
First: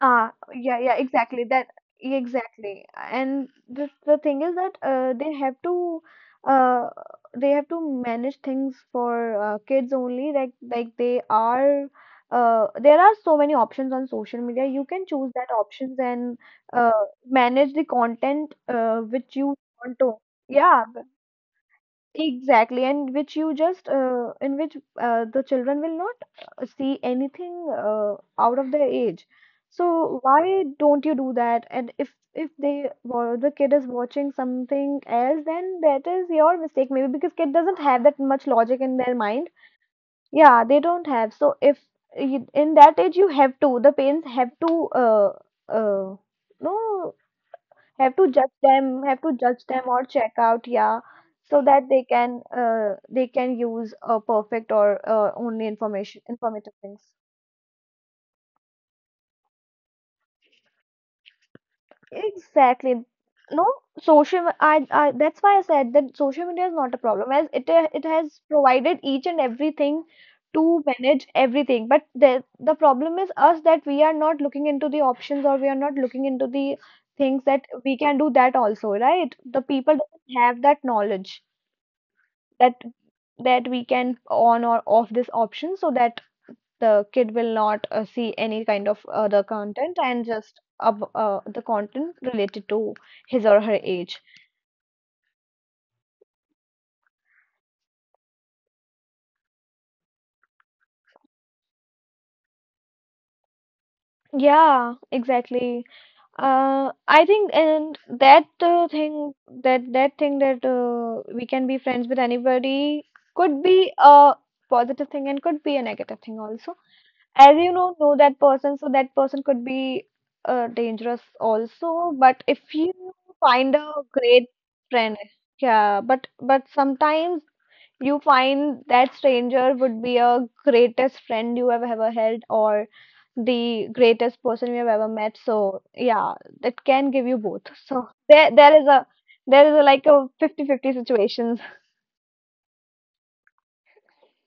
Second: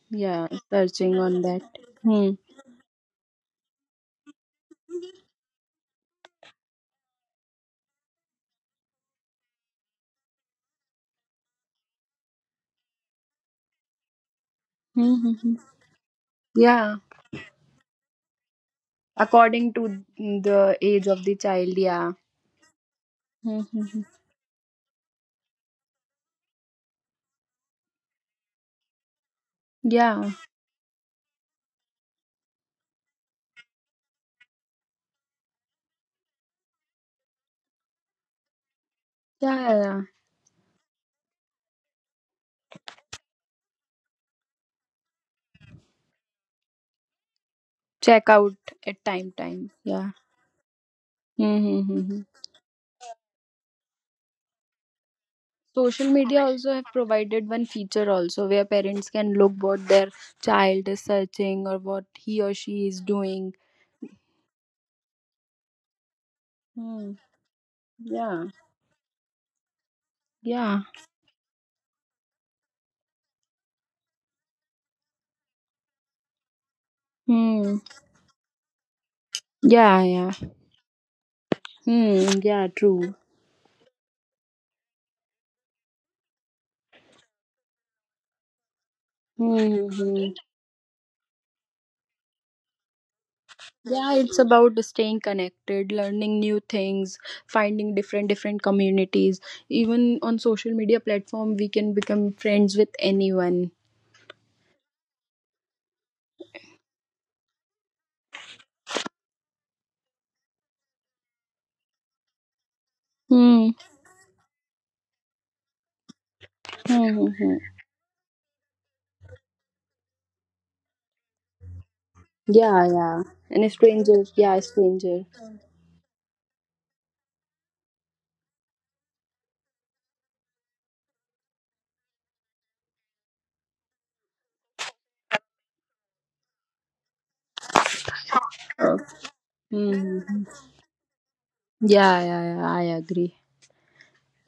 Speaker 2: ah,
Speaker 1: Yeah,
Speaker 2: yeah, yeah,
Speaker 1: searching on
Speaker 2: exactly.
Speaker 1: that.
Speaker 2: That Yeah,
Speaker 1: Hmm.
Speaker 2: exactly. And the thing is that uh they have to manage things for kids only. They are, there are so many options on social media. You can
Speaker 1: Hmm. Hmm,
Speaker 2: choose that
Speaker 1: hmm.
Speaker 2: options and
Speaker 1: Yeah,
Speaker 2: uh manage the content which you
Speaker 1: according
Speaker 2: want
Speaker 1: to
Speaker 2: to.
Speaker 1: the
Speaker 2: Yeah,
Speaker 1: age of the child. Yeah.
Speaker 2: exactly, and which you
Speaker 1: Hmm. Hmm,
Speaker 2: just,
Speaker 1: hmm.
Speaker 2: in which the children will not see anything out of their age. So
Speaker 1: Yeah.
Speaker 2: why don't you do that? And if they the kid is watching something else, then that is your mistake, maybe, because kid doesn't have that much logic in their mind.
Speaker 1: Yeah. Yeah. Yeah.
Speaker 2: Yeah, they don't have. So if you, in that age, you have to, the parents have to, uh, no
Speaker 1: Check out at
Speaker 2: have
Speaker 1: time
Speaker 2: to judge
Speaker 1: time.
Speaker 2: them, or
Speaker 1: Yeah.
Speaker 2: check out, yeah, so that they
Speaker 1: Mm-hmm.
Speaker 2: can, they can use a perfect, or only
Speaker 1: Social
Speaker 2: information
Speaker 1: media also
Speaker 2: informative
Speaker 1: have
Speaker 2: things.
Speaker 1: provided one feature also where parents can look what their child is searching or what he or she
Speaker 2: Exactly.
Speaker 1: is doing.
Speaker 2: No, social, I, that's why I said that social media is not a
Speaker 1: Hmm.
Speaker 2: problem, as it it has
Speaker 1: Yeah.
Speaker 2: provided each and everything
Speaker 1: Yeah.
Speaker 2: to manage everything, but the problem is us, that we are not looking into the options, or we are not looking into the things that
Speaker 1: Hmm.
Speaker 2: we can do that also, right? The people
Speaker 1: Yeah.
Speaker 2: do
Speaker 1: Yeah.
Speaker 2: not have that knowledge,
Speaker 1: Hmm. Yeah.
Speaker 2: that
Speaker 1: True.
Speaker 2: that we can on or off this option, so that the kid will not see any kind of other content, and
Speaker 1: Hmm.
Speaker 2: just the content related to his or her
Speaker 1: Yeah,
Speaker 2: age.
Speaker 1: it's about staying connected, learning new things, finding different communities. Even on social media platform, we can become friends with anyone.
Speaker 2: Yeah, exactly. I think and that thing that that thing, that we can be friends with anybody, could
Speaker 1: Hmm.
Speaker 2: be a positive thing and could be a negative thing also.
Speaker 1: Hmm.
Speaker 2: As you know that person, so that person could be dangerous also. But if
Speaker 1: Yeah,
Speaker 2: you
Speaker 1: yeah. And a
Speaker 2: find a
Speaker 1: stranger,
Speaker 2: great
Speaker 1: yeah, a
Speaker 2: friend,
Speaker 1: stranger.
Speaker 2: yeah, but sometimes you find that stranger would be a greatest friend you have ever held, or the greatest person you have ever met. So yeah, that can give you both. So
Speaker 1: Oh.
Speaker 2: there is a, like,
Speaker 1: Mhm.
Speaker 2: a 50-50 situations.
Speaker 1: Yeah, yeah, yeah, I agree.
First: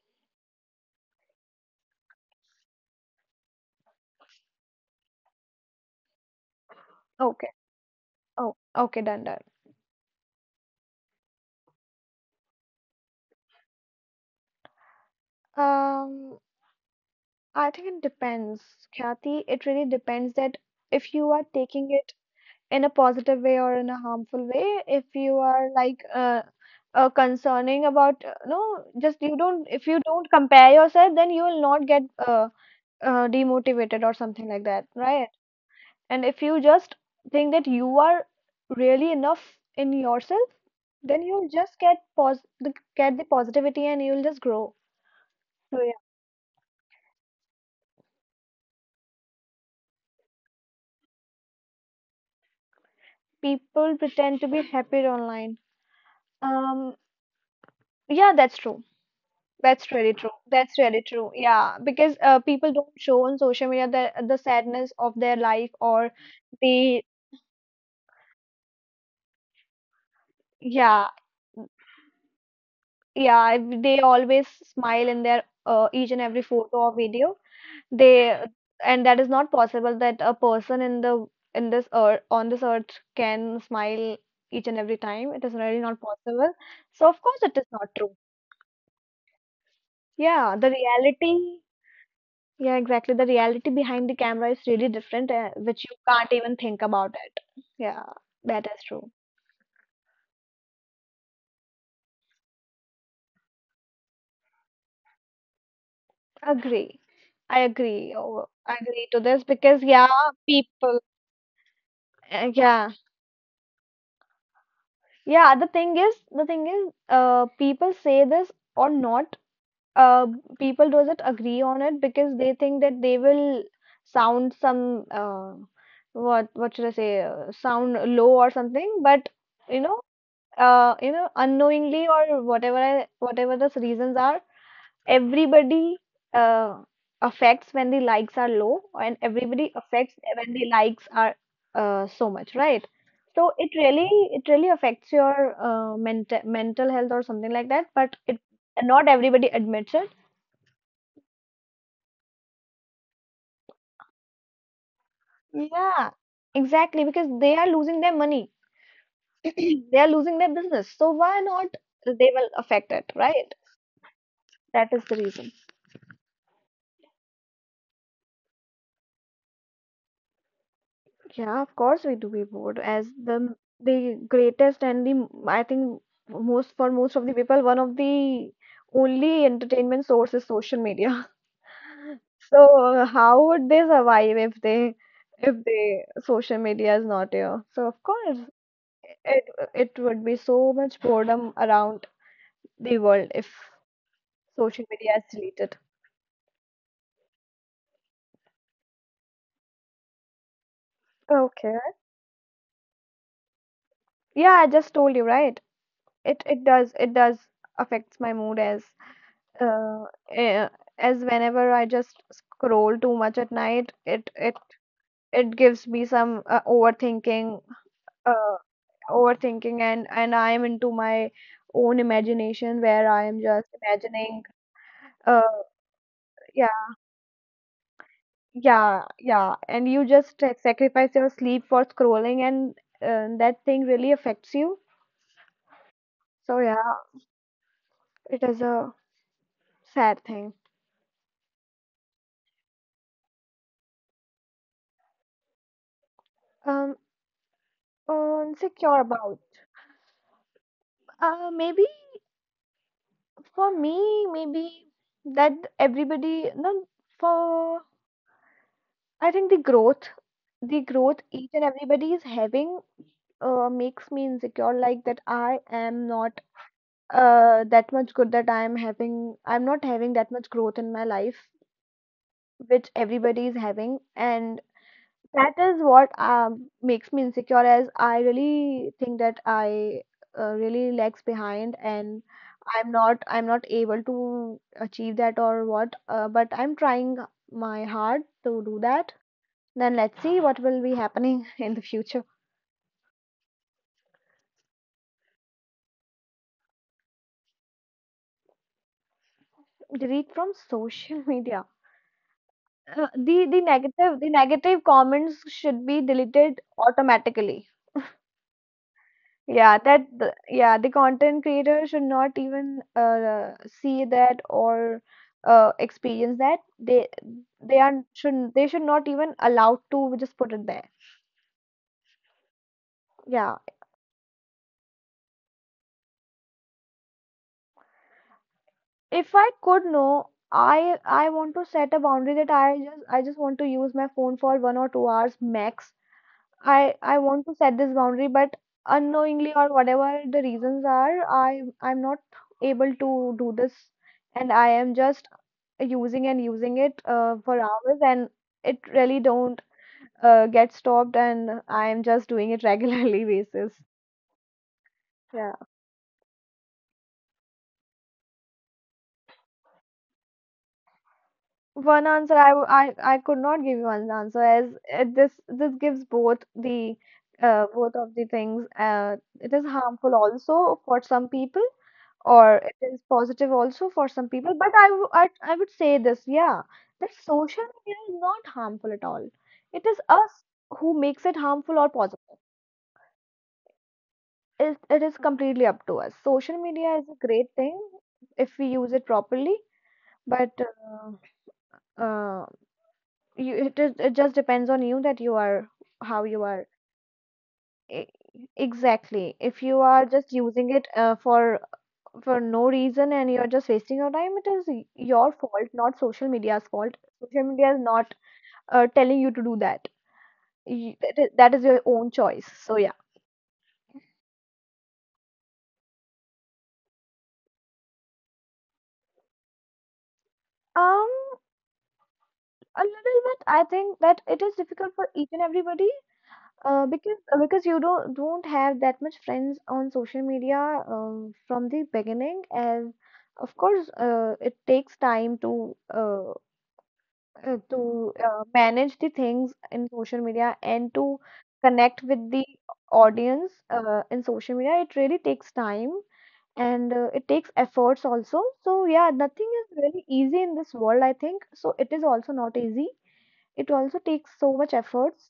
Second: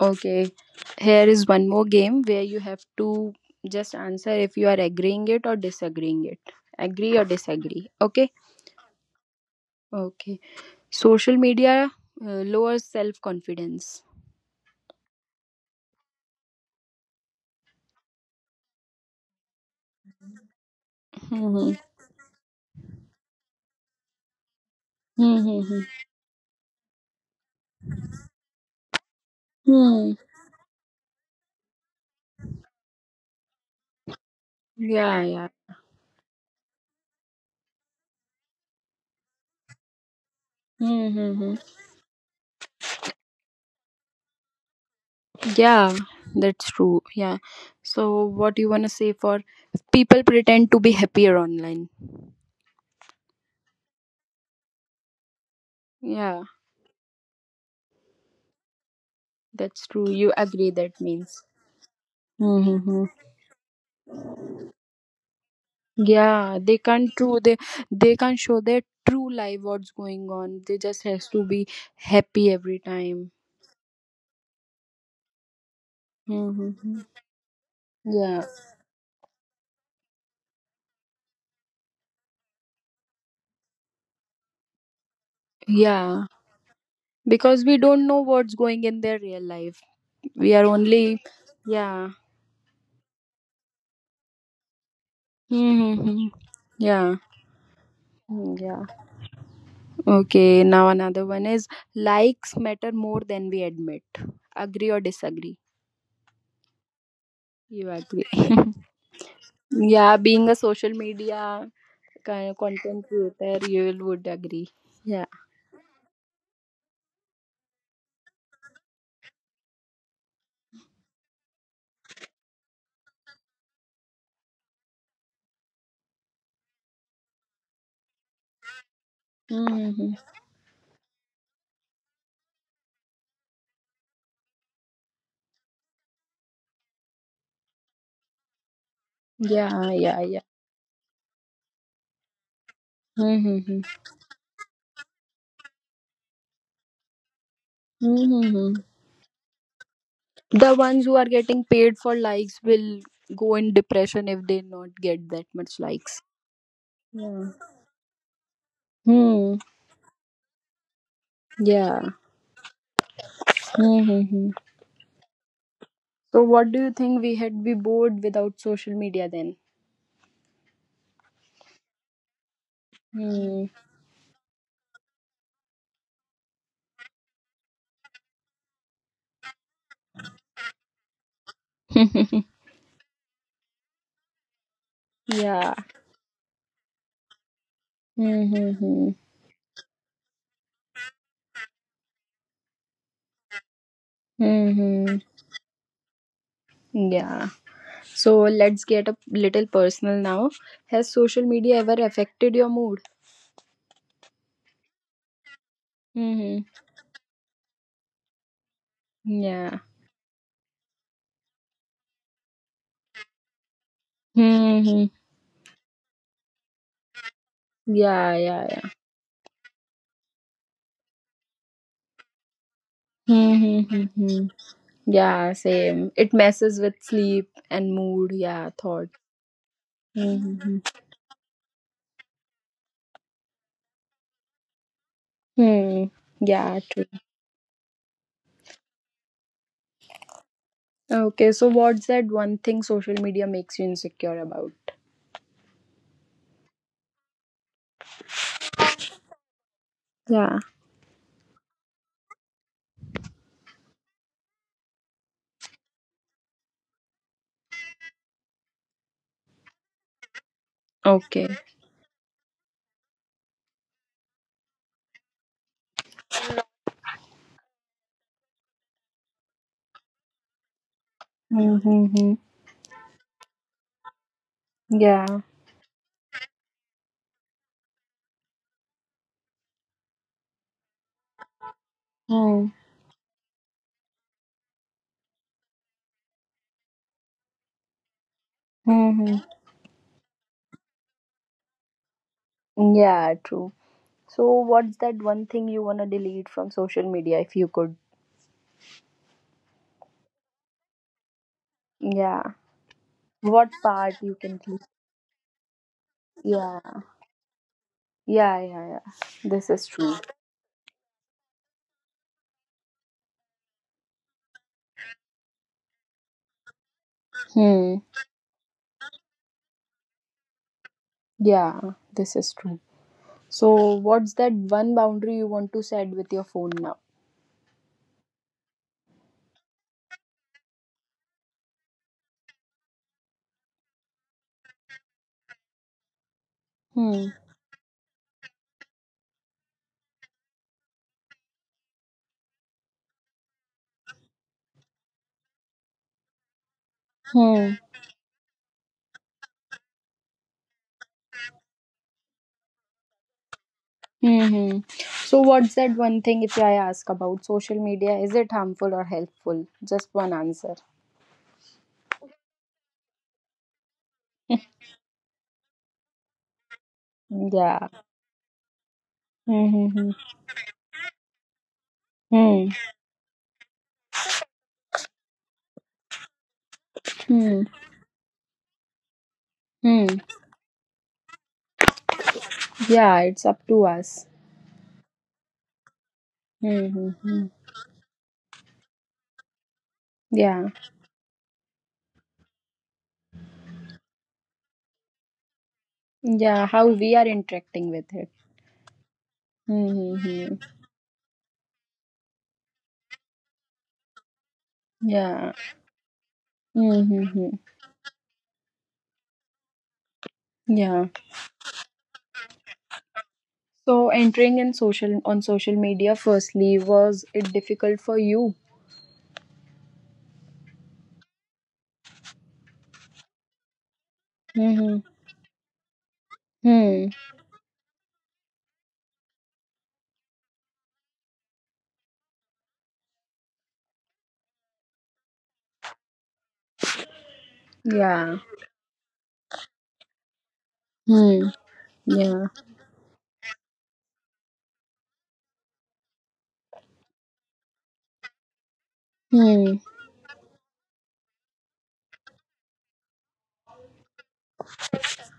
Speaker 1: Okay. Here is one more game where you have to just answer if you are agreeing it or disagreeing it. Agree
Speaker 2: <laughs>
Speaker 1: or
Speaker 2: Okay,
Speaker 1: disagree. Okay?
Speaker 2: oh okay, done, done.
Speaker 1: Okay. Social media lowers self confidence.
Speaker 2: um I think it depends, Kathy. It really depends that, if you are
Speaker 1: Mm-hmm.
Speaker 2: taking it in a positive way or in a harmful way, if you are like, concerning about, just you don't, if you
Speaker 1: Mm-hmm.
Speaker 2: don't compare yourself, then you will not get demotivated or something like that,
Speaker 1: Yeah,
Speaker 2: right?
Speaker 1: yeah.
Speaker 2: And if you just think that you are really enough in yourself, then you'll
Speaker 1: Mm-hmm.
Speaker 2: just get get the positivity and you'll just grow. So
Speaker 1: Yeah,
Speaker 2: yeah.
Speaker 1: that's true. Yeah. So, what do you want to say for people pretend to be happier online?
Speaker 2: People pretend to be happier online.
Speaker 1: Yeah,
Speaker 2: Um, Yeah, that's true.
Speaker 1: that's
Speaker 2: That's
Speaker 1: true.
Speaker 2: really
Speaker 1: You
Speaker 2: true.
Speaker 1: agree,
Speaker 2: That's
Speaker 1: that
Speaker 2: really true.
Speaker 1: means.
Speaker 2: Yeah, because people don't
Speaker 1: Mm-hmm.
Speaker 2: show on social media the sadness of their life, or
Speaker 1: Yeah, they
Speaker 2: they
Speaker 1: can't true, they can't show their true life what's going on. They just
Speaker 2: yeah,
Speaker 1: has to be happy every time.
Speaker 2: yeah, they always smile in their each and every photo or
Speaker 1: Mm-hmm.
Speaker 2: video.
Speaker 1: Yeah,
Speaker 2: They And that is not possible, that a person in this earth, on this earth, can smile each and every time. It is really not
Speaker 1: yeah.
Speaker 2: possible. So of course it
Speaker 1: Because
Speaker 2: is
Speaker 1: we
Speaker 2: not
Speaker 1: don't
Speaker 2: true.
Speaker 1: know what's going in their real life. We
Speaker 2: Yeah,
Speaker 1: are
Speaker 2: the
Speaker 1: only,
Speaker 2: reality,
Speaker 1: yeah.
Speaker 2: yeah, exactly. The reality behind the camera is really different, which you
Speaker 1: Mm-hmm.
Speaker 2: can't even think
Speaker 1: Yeah.
Speaker 2: about it. Yeah,
Speaker 1: Mm,
Speaker 2: that
Speaker 1: yeah.
Speaker 2: is true.
Speaker 1: Okay, now another one is likes matter more than we admit. Agree or disagree?
Speaker 2: Agree. I
Speaker 1: You
Speaker 2: agree.
Speaker 1: agree.
Speaker 2: Oh,
Speaker 1: <laughs>
Speaker 2: I agree to this, because yeah,
Speaker 1: yeah, being a social
Speaker 2: people,
Speaker 1: media kind of
Speaker 2: yeah,
Speaker 1: content creator, you will would agree. Yeah.
Speaker 2: yeah. The thing is, people say this or not. Uh, people doesn't agree on it, because they think that they will sound some, what should I say, sound low or something. But you know,
Speaker 1: Hmm.
Speaker 2: unknowingly, whatever the reasons are, everybody uh, affects when the likes are low, and everybody
Speaker 1: Yeah,
Speaker 2: affects
Speaker 1: yeah, yeah.
Speaker 2: when the likes are so much, right? So
Speaker 1: Hmm.
Speaker 2: it really affects your mental health or something like that. But it,
Speaker 1: Hmm.
Speaker 2: not everybody admits it.
Speaker 1: The ones who are getting paid for likes will go in depression if they not get that much
Speaker 2: Yeah,
Speaker 1: likes.
Speaker 2: exactly, because
Speaker 1: Yeah.
Speaker 2: they are losing their money, <clears throat>
Speaker 1: Hmm.
Speaker 2: they are losing their business. So why not?
Speaker 1: Yeah.
Speaker 2: They will affect it, right?
Speaker 1: Hmm.
Speaker 2: That is the reason.
Speaker 1: So what do you think we had be bored without social media then?
Speaker 2: Yeah, of course we do be bored as the m-
Speaker 1: Hmm.
Speaker 2: the greatest and the I think most for most of the people one of the only entertainment source is social media. <laughs>
Speaker 1: <laughs>
Speaker 2: So how would they survive if
Speaker 1: yeah.
Speaker 2: they social media is not here? So of course
Speaker 1: Mm-hmm.
Speaker 2: it it would be so much boredom around the world if social
Speaker 1: Mm-hmm.
Speaker 2: media is deleted.
Speaker 1: Yeah. So let's get a little personal now. Has social media
Speaker 2: Okay.
Speaker 1: ever affected your mood?
Speaker 2: Yeah, I just told you, right? It
Speaker 1: Mm-hmm.
Speaker 2: it does it does affects my mood as
Speaker 1: Yeah.
Speaker 2: uh, eh, as whenever I just scroll too much at night, it it
Speaker 1: Mm-hmm.
Speaker 2: it gives me some overthinking,
Speaker 1: Yeah,
Speaker 2: uh,
Speaker 1: yeah, yeah.
Speaker 2: overthinking, and I am into my own imagination where I am just
Speaker 1: Mm-hmm.
Speaker 2: imagining, uh,
Speaker 1: Yeah, same. It messes with
Speaker 2: yeah,
Speaker 1: sleep and mood. Yeah, thought.
Speaker 2: yeah, and you just
Speaker 1: Mm-hmm.
Speaker 2: sacrifice your sleep for scrolling, and that thing really affects you.
Speaker 1: Hmm. Hmm. Hmm.
Speaker 2: So
Speaker 1: Yeah,
Speaker 2: yeah,
Speaker 1: true.
Speaker 2: it is a sad thing.
Speaker 1: Okay, so what's that one thing social media makes you insecure about?
Speaker 2: Um, insecure about,
Speaker 1: Yeah.
Speaker 2: maybe. For me, maybe that everybody, no, for I think the growth
Speaker 1: Okay.
Speaker 2: each and everybody is having makes me insecure, like that I am not that much good that I am having, I'm not having that much growth in my life,
Speaker 1: Mm-hmm.
Speaker 2: which everybody is having. And
Speaker 1: Yeah.
Speaker 2: that is what makes me insecure, as I really think that I really lags behind, and
Speaker 1: Hmm.
Speaker 2: I'm not able to achieve that or what. But I'm trying my hard to do that.
Speaker 1: Hmm.
Speaker 2: Then let's see what will be happening <laughs> in the future.
Speaker 1: Hmm. Yeah, true. So, what's that one thing you wanna delete from social media if you could?
Speaker 2: Delete from social media.
Speaker 1: Yeah.
Speaker 2: The the
Speaker 1: What part
Speaker 2: negative the
Speaker 1: you can keep?
Speaker 2: negative comments should be deleted
Speaker 1: Yeah.
Speaker 2: automatically.
Speaker 1: Yeah, yeah, yeah. This
Speaker 2: Yeah,
Speaker 1: is
Speaker 2: that
Speaker 1: true.
Speaker 2: the, yeah, the content creator should not even see that or experience that. They they
Speaker 1: Hmm.
Speaker 2: are should they should not even allowed to just put it there.
Speaker 1: Yeah, this is true.
Speaker 2: Yeah,
Speaker 1: So, what's that one boundary you want to set with your phone now?
Speaker 2: if I could know, I want to set a boundary that I just want to use my phone for 1 or 2 hours max. I
Speaker 1: Hmm.
Speaker 2: want to set this boundary, but unknowingly or whatever the reasons are, I'm not able to do this, and I am just using and using it for
Speaker 1: Hmm.
Speaker 2: hours, and it really don't get stopped, and I am just doing it regularly <laughs> basis.
Speaker 1: Mm-hmm. So,
Speaker 2: Yeah.
Speaker 1: what's that one thing if I ask about social media? Is it harmful or helpful? Just one answer.
Speaker 2: One answer I I could not give you one answer as it, this gives both the
Speaker 1: Yeah.
Speaker 2: both of the things. It is
Speaker 1: Mm-hmm.
Speaker 2: harmful also for some people or
Speaker 1: Hmm.
Speaker 2: it is positive also for some people, but I I would say this, yeah, that
Speaker 1: Hmm.
Speaker 2: social media is not harmful at all. It is
Speaker 1: Hmm.
Speaker 2: us who makes it harmful or positive.
Speaker 1: Yeah, it's up to us.
Speaker 2: It is completely up to us. Social media is a
Speaker 1: Mm-hmm.
Speaker 2: great thing if we use it properly, but
Speaker 1: Yeah.
Speaker 2: uh, you, it, is, it just depends on you that you are how you
Speaker 1: Yeah,
Speaker 2: are.
Speaker 1: how we are interacting with
Speaker 2: e-
Speaker 1: it.
Speaker 2: exactly, if you are just
Speaker 1: Mm-hmm.
Speaker 2: using it for no reason and you're just wasting your time, it is your
Speaker 1: Yeah.
Speaker 2: fault, not social media's fault.
Speaker 1: Mm-hmm.
Speaker 2: Social media is not telling you to do that.
Speaker 1: Yeah.
Speaker 2: That is your own choice. So yeah.
Speaker 1: So entering in social, on social media firstly, was it difficult for you?
Speaker 2: Um, a little bit. I think that it is
Speaker 1: Mm-hmm.
Speaker 2: difficult for each and everybody.
Speaker 1: Hmm.
Speaker 2: Because you don't have that much friends on social media from the beginning, as of course it takes time to
Speaker 1: Yeah.
Speaker 2: manage the things in social media and to
Speaker 1: Hmm.
Speaker 2: connect with
Speaker 1: Yeah.
Speaker 2: the audience in social media, it really takes time and it takes efforts also. So, yeah, nothing
Speaker 1: Hmm.
Speaker 2: is really easy in this world, I think. So, it is also not easy. It also takes so much efforts.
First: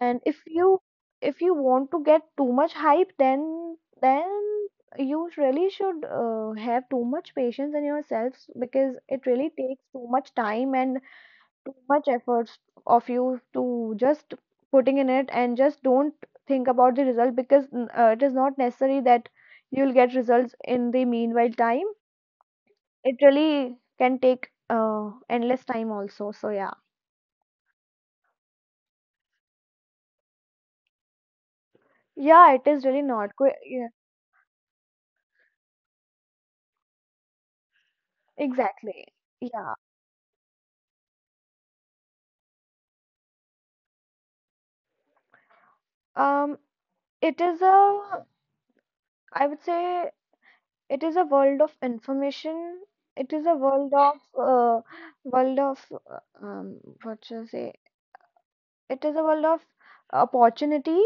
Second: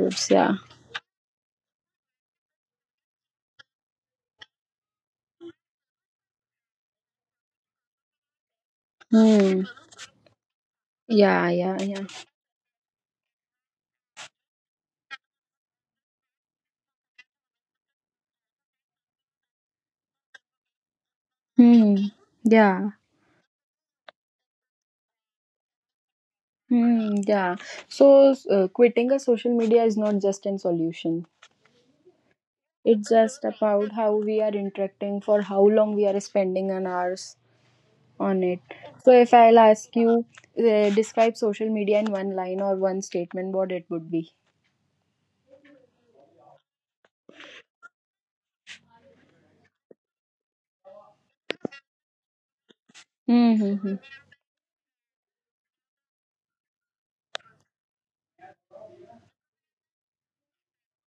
Speaker 2: And
Speaker 1: yeah.
Speaker 2: if you want to get too much hype, then you really should have too much patience in yourselves because it really
Speaker 1: Hmm.
Speaker 2: takes too much time and
Speaker 1: Yeah,
Speaker 2: too
Speaker 1: yeah, yeah.
Speaker 2: much efforts of you to just putting in it and just don't think about the result because it is not necessary that you'll get results in the meanwhile time.
Speaker 1: Hmm. Yeah.
Speaker 2: It really can take endless time also, so yeah.
Speaker 1: Hmm. Yeah. So quitting a social media is not just an solution.
Speaker 2: Yeah, it is really
Speaker 1: It's
Speaker 2: not
Speaker 1: just
Speaker 2: yeah,
Speaker 1: about how we are interacting, for how long we are spending an hours on it.
Speaker 2: exactly.
Speaker 1: So if I'll
Speaker 2: Yeah.
Speaker 1: ask you, describe social media in one line or one statement, what it would be?
Speaker 2: Um, it is a, I would say it is a world of information. It is a
Speaker 1: Mm-hmm.
Speaker 2: uh, world of um what should I say, it is a world of opportunity.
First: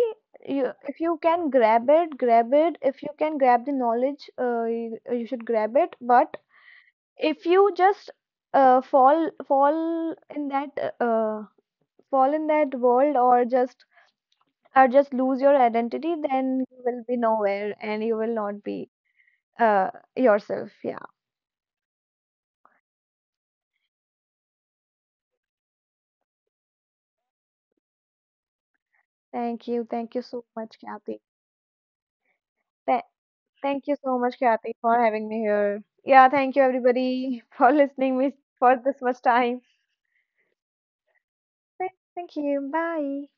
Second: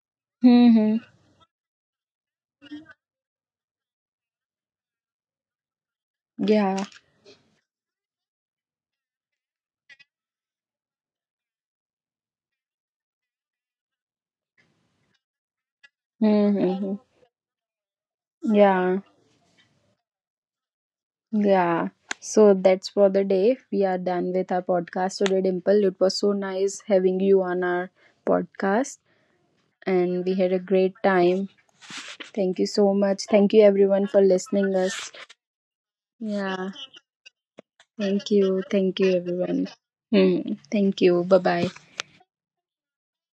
Speaker 2: You,
Speaker 1: Mm-hmm.
Speaker 2: if you can grab it, grab it. If you can grab the knowledge, you, you should grab it. But
Speaker 1: Yeah.
Speaker 2: if you just fall in that uh, uh, fall in that world, or just lose your identity, then you
Speaker 1: Mm-hmm.
Speaker 2: will be nowhere and you will not be
Speaker 1: Yeah.
Speaker 2: uh, yourself. Yeah,
Speaker 1: Yeah. So that's for the day. We are done with our podcast today, Dimple. It was so nice having you on our podcast
Speaker 2: thank you
Speaker 1: and we
Speaker 2: so
Speaker 1: had a
Speaker 2: much,
Speaker 1: great
Speaker 2: Kathy.
Speaker 1: time. Thank you so
Speaker 2: Th-
Speaker 1: much. Thank you
Speaker 2: Thank you
Speaker 1: everyone
Speaker 2: so
Speaker 1: for
Speaker 2: much, Kathy,
Speaker 1: listening
Speaker 2: for
Speaker 1: us.
Speaker 2: having me here. Yeah, thank you
Speaker 1: Yeah.
Speaker 2: everybody <laughs> for listening
Speaker 1: Thank
Speaker 2: me
Speaker 1: you.
Speaker 2: for
Speaker 1: Thank
Speaker 2: this
Speaker 1: you,
Speaker 2: much time.
Speaker 1: everyone. Hmm. Thank you. Bye bye.
Speaker 2: Thank you. Bye.